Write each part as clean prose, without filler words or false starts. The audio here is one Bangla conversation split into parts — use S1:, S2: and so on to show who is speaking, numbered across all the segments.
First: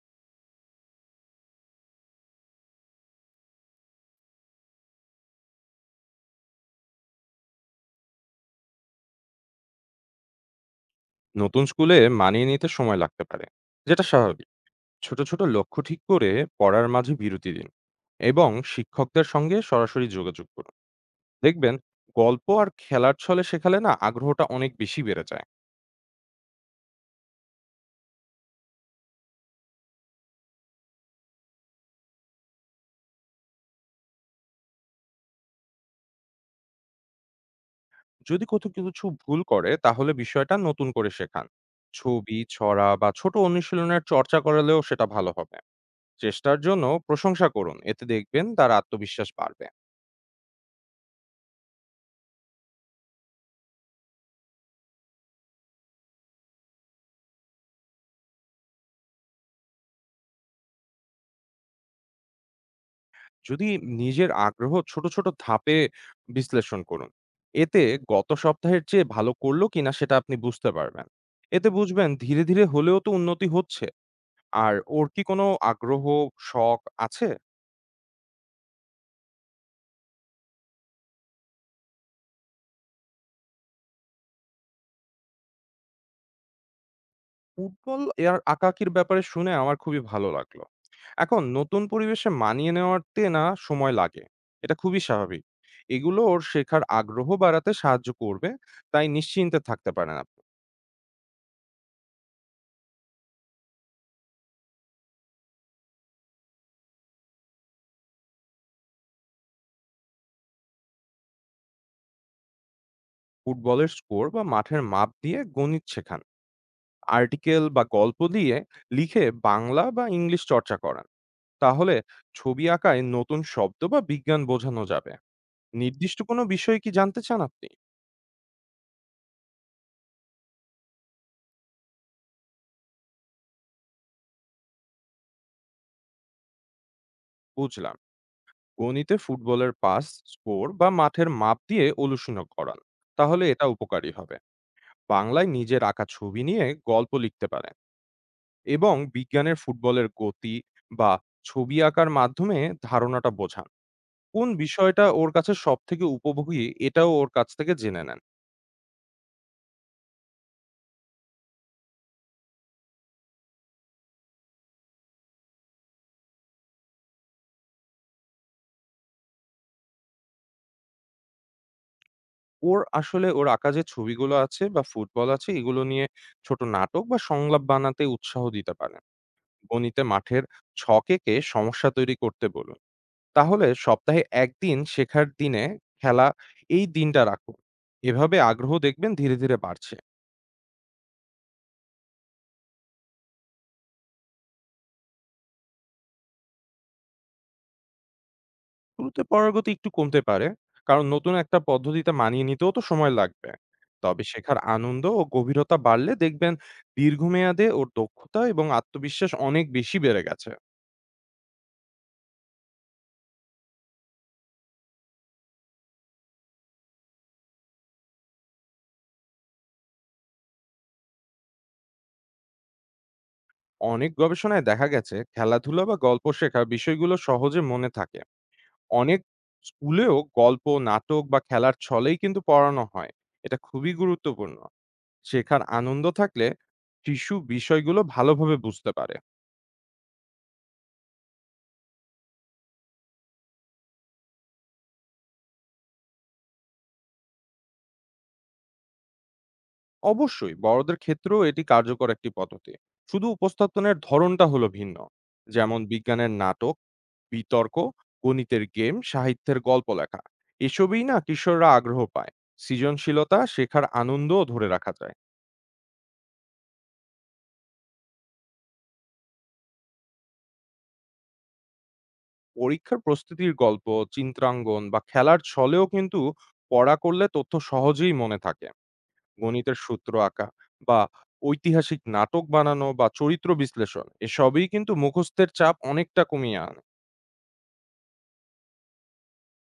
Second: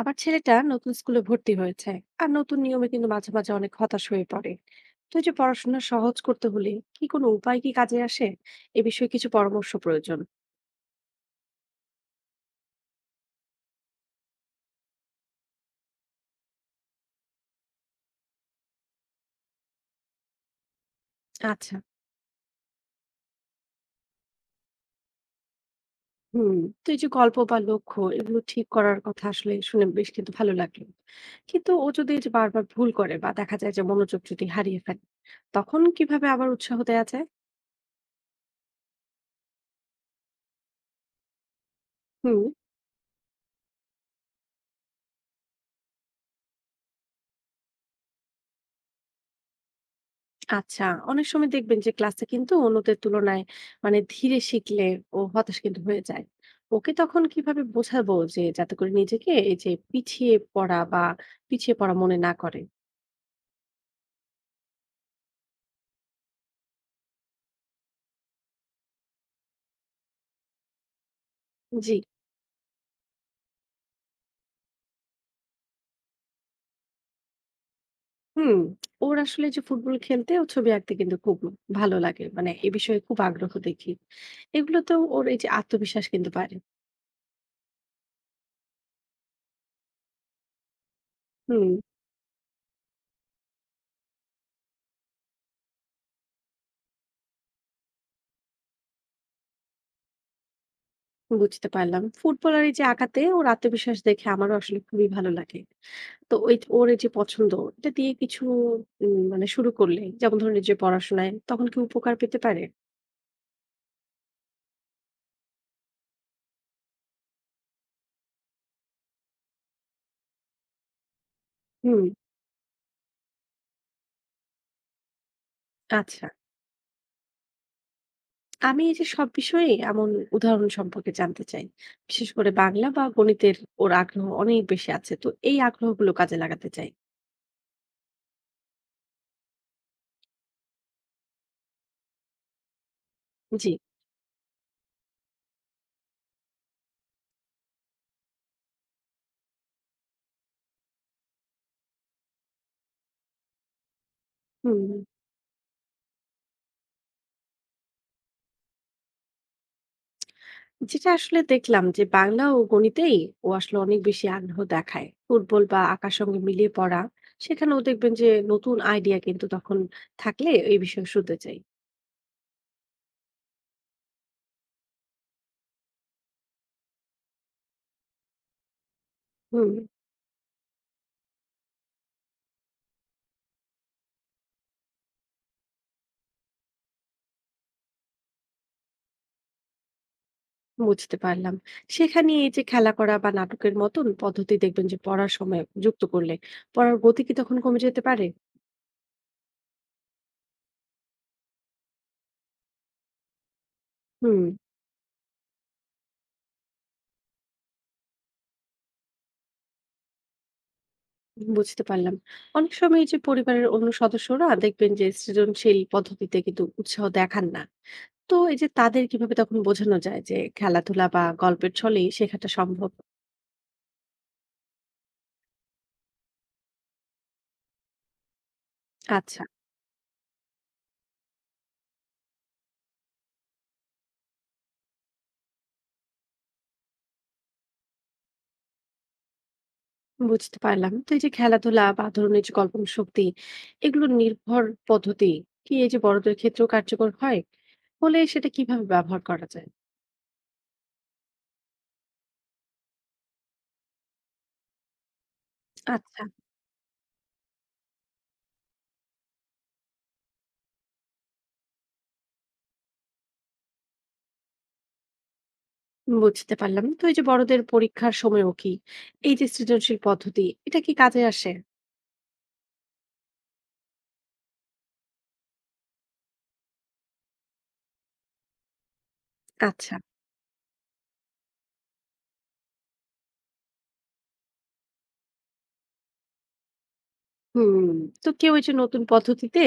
S1: আমার ছেলেটা নতুন স্কুলে ভর্তি হয়েছে আর নতুন নিয়মে কিন্তু মাঝে মাঝে অনেক হতাশ হয়ে পড়ে। তো এই যে পড়াশোনা সহজ করতে হলে কি কোনো উপায় কি কাজে আসে, এ বিষয়ে কিছু পরামর্শ প্রয়োজন।
S2: নতুন স্কুলে মানিয়ে নিতে সময় লাগতে পারে, যেটা স্বাভাবিক। ছোট ছোট লক্ষ্য ঠিক করে পড়ার মাঝে বিরতি দিন এবং শিক্ষকদের সঙ্গে সরাসরি যোগাযোগ করুন।
S1: আচ্ছা।
S2: দেখবেন, গল্প আর খেলার ছলে শেখালে না আগ্রহটা অনেক বেশি বেড়ে যায়।
S1: হুম, তো এই যে গল্প বা লক্ষ্য এগুলো ঠিক করার কথা আসলে শুনে বেশ কিন্তু ভালো লাগলো। কিন্তু ও যদি এই যে বারবার ভুল করে বা দেখা যায় যে মনোযোগ যদি হারিয়ে ফেলে, তখন কিভাবে আবার উৎসাহ দেওয়া যায়?
S2: যদি কোথাও কিছু ভুল করে তাহলে বিষয়টা নতুন করে শেখান। ছবি,
S1: হুম।
S2: ছড়া বা ছোট অনুশীলনের চর্চা করালেও সেটা ভালো হবে। চেষ্টার জন্য প্রশংসা করুন, এতে দেখবেন তার আত্মবিশ্বাস বাড়বে।
S1: আচ্ছা, অনেক সময় দেখবেন যে ক্লাসে কিন্তু অন্যদের তুলনায় মানে ধীরে শিখলে ও হতাশ কিন্তু হয়ে যায়। ওকে তখন কিভাবে বোঝাবো যে যাতে করে নিজেকে এই যে পিছিয়ে পড়া বা পিছিয়ে পড়া মনে না করে?
S2: যদি নিজের আগ্রহ ছোট, ছোট ধাপে বিশ্লেষণ করুন। এতে গত সপ্তাহের চেয়ে ভালো করল কিনা সেটা আপনি বুঝতে পারবেন। এতে
S1: জি।
S2: বুঝবেন ধীরে, ধীরে হলেও তো উন্নতি হচ্ছে। আর ওর কি কোনো আগ্রহ, শখ আছে?
S1: হুম, ওর আসলে যে ফুটবল খেলতে ও ছবি আঁকতে কিন্তু খুব ভালো লাগে, মানে এ বিষয়ে খুব আগ্রহ দেখি। এগুলোতেও ওর এই যে আত্মবিশ্বাস কিন্তু বাড়ে।
S2: ফুটবল আর আঁকাআঁকির ব্যাপারে শুনে আমার খুবই ভালো লাগলো। এখন
S1: হুম।
S2: নতুন পরিবেশে মানিয়ে নেওয়াতে না সময় লাগে। এটা খুবই স্বাভাবিক। এগুলো ওর শেখার আগ্রহ বাড়াতে সাহায্য করবে। তাই নিশ্চিন্তে থাকতে পারেন আপনি।
S1: বুঝতে পারলাম। ফুটবলার এই যে আঁকাতে ওর আত্মবিশ্বাস দেখে আমারও আসলে খুবই ভালো লাগে। তো ওই ওর এই যে পছন্দ এটা দিয়ে কিছু মানে শুরু করলে যেমন ধরুন এই যে পড়াশোনায় তখন কি উপকার পেতে পারে?
S2: ফুটবলের স্কোর বা মাঠের মাপ দিয়ে গণিত শেখান। আর্টিকেল বা গল্প দিয়ে লিখে বাংলা বা ইংলিশ চর্চা করান। তাহলে
S1: হুম।
S2: ছবি আঁকায় নতুন শব্দ বা বিজ্ঞান বোঝানো যাবে। নির্দিষ্ট
S1: আচ্ছা।
S2: কোনো বিষয় কি জানতে চান আপনি?
S1: আমি এই যে সব বিষয়ে এমন উদাহরণ সম্পর্কে জানতে চাই। বিশেষ করে বাংলা বা গণিতের ওর আগ্রহ অনেক বেশি আছে। তো এই আগ্রহগুলো কাজে লাগাতে চাই।
S2: বুঝলাম। গণিতে ফুটবলের পাস, স্কোর বা মাঠের মাপ দিয়ে অনুশীলন করান, তাহলে এটা
S1: জি।
S2: উপকারী হবে। বাংলায় নিজের আঁকা ছবি নিয়ে গল্প লিখতে পারেন এবং বিজ্ঞানের ফুটবলের গতি বা ছবি আঁকার মাধ্যমে ধারণাটা বোঝান। কোন
S1: হুম,
S2: বিষয়টা ওর কাছে সব থেকে উপভোগী, এটাও ওর কাছ থেকে জেনে নেন।
S1: যেটা আসলে দেখলাম যে বাংলা ও গণিতেই ও আসলে অনেক বেশি আগ্রহ দেখায়। ফুটবল বা আঁকার সঙ্গে মিলিয়ে পড়া, সেখানেও দেখবেন যে নতুন আইডিয়া কিন্তু তখন থাকলে এই বিষয়ে শুনতে চাই।
S2: ওর আসলে ওর আঁকা যে ছবিগুলো আছে বা ফুটবল আছে এগুলো নিয়ে ছোট নাটক বা সংলাপ বানাতে উৎসাহ দিতে পারেন।
S1: হুম।
S2: গণিতে মাঠের ছক এঁকে সমস্যা তৈরি করতে বলুন। তাহলে সপ্তাহে ১ দিন শেখার দিনে খেলা এই দিনটা রাখুন। এভাবে আগ্রহ দেখবেন ধীরে, ধীরে বাড়ছে।
S1: বুঝতে পারলাম। সেখানে এই যে খেলা করা বা নাটকের মতন পদ্ধতি দেখবেন যে পড়ার সময় যুক্ত করলে পড়ার গতি কি তখন কমে যেতে পারে?
S2: শুরুতে পারগতি একটু কমতে পারে। কারণ নতুন একটা পদ্ধতিতে মানিয়ে নিতেও তো সময় লাগবে। তবে
S1: হুম।
S2: শেখার আনন্দ ও গভীরতা বাড়লে দেখবেন দীর্ঘমেয়াদে ওর দক্ষতা এবং আত্মবিশ্বাস অনেক বেশি বেড়ে গেছে।
S1: বুঝতে পারলাম। অনেক সময় এই যে পরিবারের অন্য সদস্যরা দেখবেন যে সৃজনশীল পদ্ধতিতে কিন্তু উৎসাহ দেখান না। তো এই যে তাদের কিভাবে তখন বোঝানো যায় যে খেলাধুলা বা গল্পের ছলেই শেখাটা সম্ভব?
S2: অনেক গবেষণায় দেখা গেছে খেলাধুলা বা গল্প শেখা বিষয়গুলো সহজে মনে থাকে। অনেক
S1: আচ্ছা।
S2: স্কুলেও গল্প, নাটক বা খেলার ছলেই কিন্তু পড়ানো হয়। এটা খুবই গুরুত্বপূর্ণ। শেখার আনন্দ থাকলে শিশু বিষয়গুলো ভালোভাবে বুঝতে পারে।
S1: বুঝতে পারলাম। তো এই যে খেলাধুলা বা ধরুন এই যে কল্পনা শক্তি এগুলো নির্ভর পদ্ধতি কি এই যে বড়দের ক্ষেত্রেও কার্যকর হয়? হলে সেটা কিভাবে ব্যবহার করা যায়?
S2: অবশ্যই বড়দের ক্ষেত্রেও এটি কার্যকর একটি পদ্ধতি। শুধু উপস্থাপনের ধরনটা হলো ভিন্ন। যেমন
S1: আচ্ছা।
S2: বিজ্ঞানের নাটক, বিতর্ক, গণিতের গেম, সাহিত্যের গল্প লেখা এসবই না কিশোররা আগ্রহ পায়। সৃজনশীলতা, শেখার আনন্দও ধরে রাখা যায়।
S1: বুঝতে পারলাম। তো এই যে বড়দের পরীক্ষার সময়ও কি এই যে সৃজনশীল পদ্ধতি এটা কি কাজে আসে?
S2: পরীক্ষার প্রস্তুতির গল্প, চিত্রাঙ্গন বা খেলার ছলেও কিন্তু পড়া করলে তথ্য সহজেই মনে থাকে। গণিতের
S1: আচ্ছা।
S2: সূত্র আঁকা বা ঐতিহাসিক নাটক বানানো বা চরিত্র বিশ্লেষণ এসবই কিন্তু মুখস্থের চাপ অনেকটা কমিয়ে আনে।
S1: হুম, তো কেউ এই যে নতুন পদ্ধতিতে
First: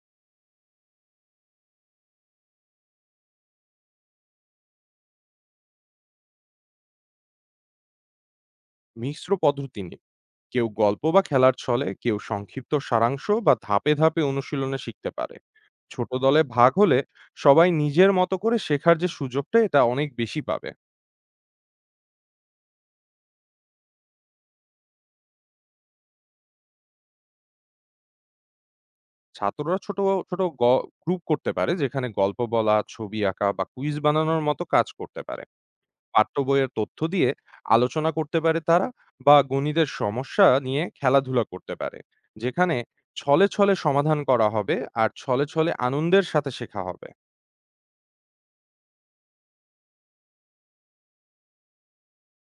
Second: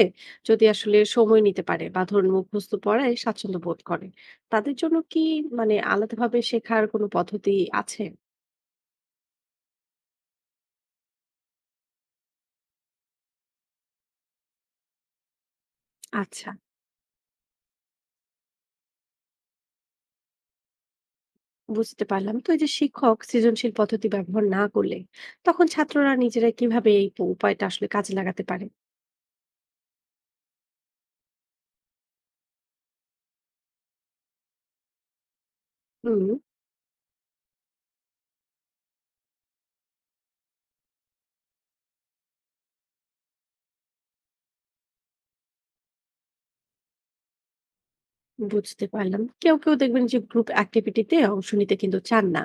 S1: যদি আসলে সময় নিতে পারে বা ধরুন মুখস্থ পড়ায় স্বাচ্ছন্দ্য বোধ করে, তাদের জন্য কি মানে আলাদাভাবে শেখার কোনো পদ্ধতি আছে?
S2: মিশ্র পদ্ধতি নিন। কেউ গল্প বা খেলার ছলে, কেউ সংক্ষিপ্ত সারাংশ বা ধাপে ধাপে অনুশীলনে শিখতে পারে। ছোট দলে
S1: আচ্ছা।
S2: ভাগ হলে সবাই নিজের মতো করে শেখার যে সুযোগটা এটা অনেক বেশি পাবে।
S1: বুঝতে পারলাম, তো এই যে শিক্ষক সৃজনশীল পদ্ধতি ব্যবহার না করলে তখন ছাত্ররা নিজেরা কিভাবে এই উপায়টা আসলে কাজে লাগাতে পারে?
S2: ছাত্ররা ছোট ছোট গ্রুপ করতে পারে যেখানে গল্প বলা, ছবি আঁকা বা কুইজ বানানোর মতো কাজ করতে পারে।
S1: হুম।
S2: পাঠ্য বইয়ের তথ্য দিয়ে আলোচনা করতে পারে তারা, বা গণিতের সমস্যা নিয়ে খেলাধুলা করতে পারে, যেখানে ছলে ছলে সমাধান করা হবে আর ছলে ছলে আনন্দের সাথে শেখা হবে।
S1: বুঝতে পারলাম, কেউ কেউ দেখবেন যে গ্রুপ অ্যাক্টিভিটিতে অংশ নিতে কিন্তু চান না,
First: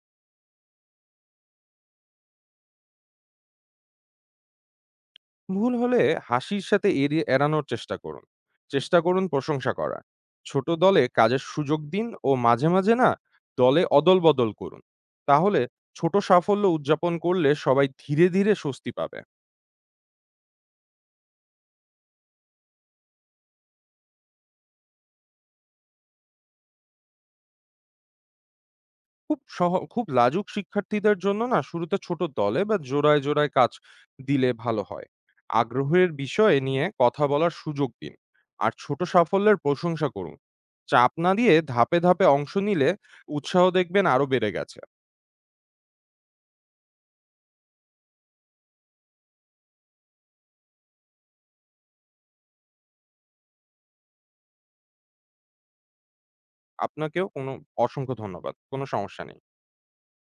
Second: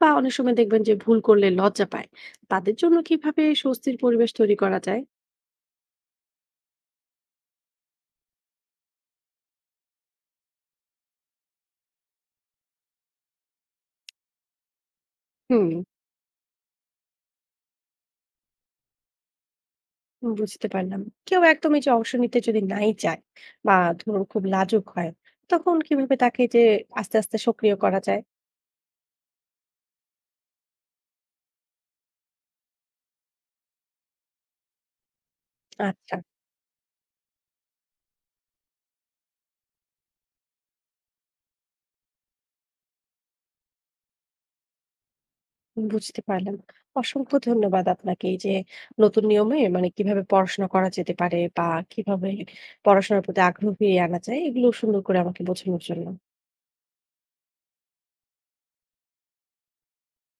S1: বা অনেক সময় দেখবেন যে ভুল করলে লজ্জা পায়। তাদের জন্য কিভাবে স্বস্তির পরিবেশ তৈরি করা যায়?
S2: ভুল হলে হাসির সাথে এড়িয়ে এড়ানোর চেষ্টা করুন। চেষ্টা করুন প্রশংসা করার। ছোট দলে কাজের সুযোগ দিন ও মাঝে মাঝে না দলে অদল বদল করুন। তাহলে
S1: হুম।
S2: ছোট সাফল্য উদযাপন করলে সবাই ধীরে ধীরে স্বস্তি পাবে।
S1: বুঝতে পারলাম। কেউ একদম এই যে অংশ নিতে যদি নাই চায় বা ধরুন খুব লাজুক হয়, তখন কিভাবে তাকে যে আস্তে, আস্তে সক্রিয় করা যায়?
S2: খুব লাজুক শিক্ষার্থীদের জন্য না শুরুতে ছোট দলে বা জোড়ায় জোড়ায় কাজ দিলে ভালো হয়। আগ্রহের
S1: আচ্ছা।
S2: বিষয়ে নিয়ে কথা বলার সুযোগ দিন। আর ছোট সাফল্যের প্রশংসা করুন। চাপ না দিয়ে ধাপে ধাপে অংশ নিলে উৎসাহ দেখবেন আরো বেড়ে গেছে।
S1: বুঝতে পারলাম। অসংখ্য ধন্যবাদ আপনাকে এই যে নতুন নিয়মে মানে কিভাবে পড়াশোনা করা যেতে পারে বা কিভাবে পড়াশোনার প্রতি আগ্রহ ফিরিয়ে আনা যায়, এগুলো সুন্দর করে আমাকে বোঝানোর জন্য।
S2: আপনাকেও কোনো অসংখ্য ধন্যবাদ। কোনো সমস্যা নেই।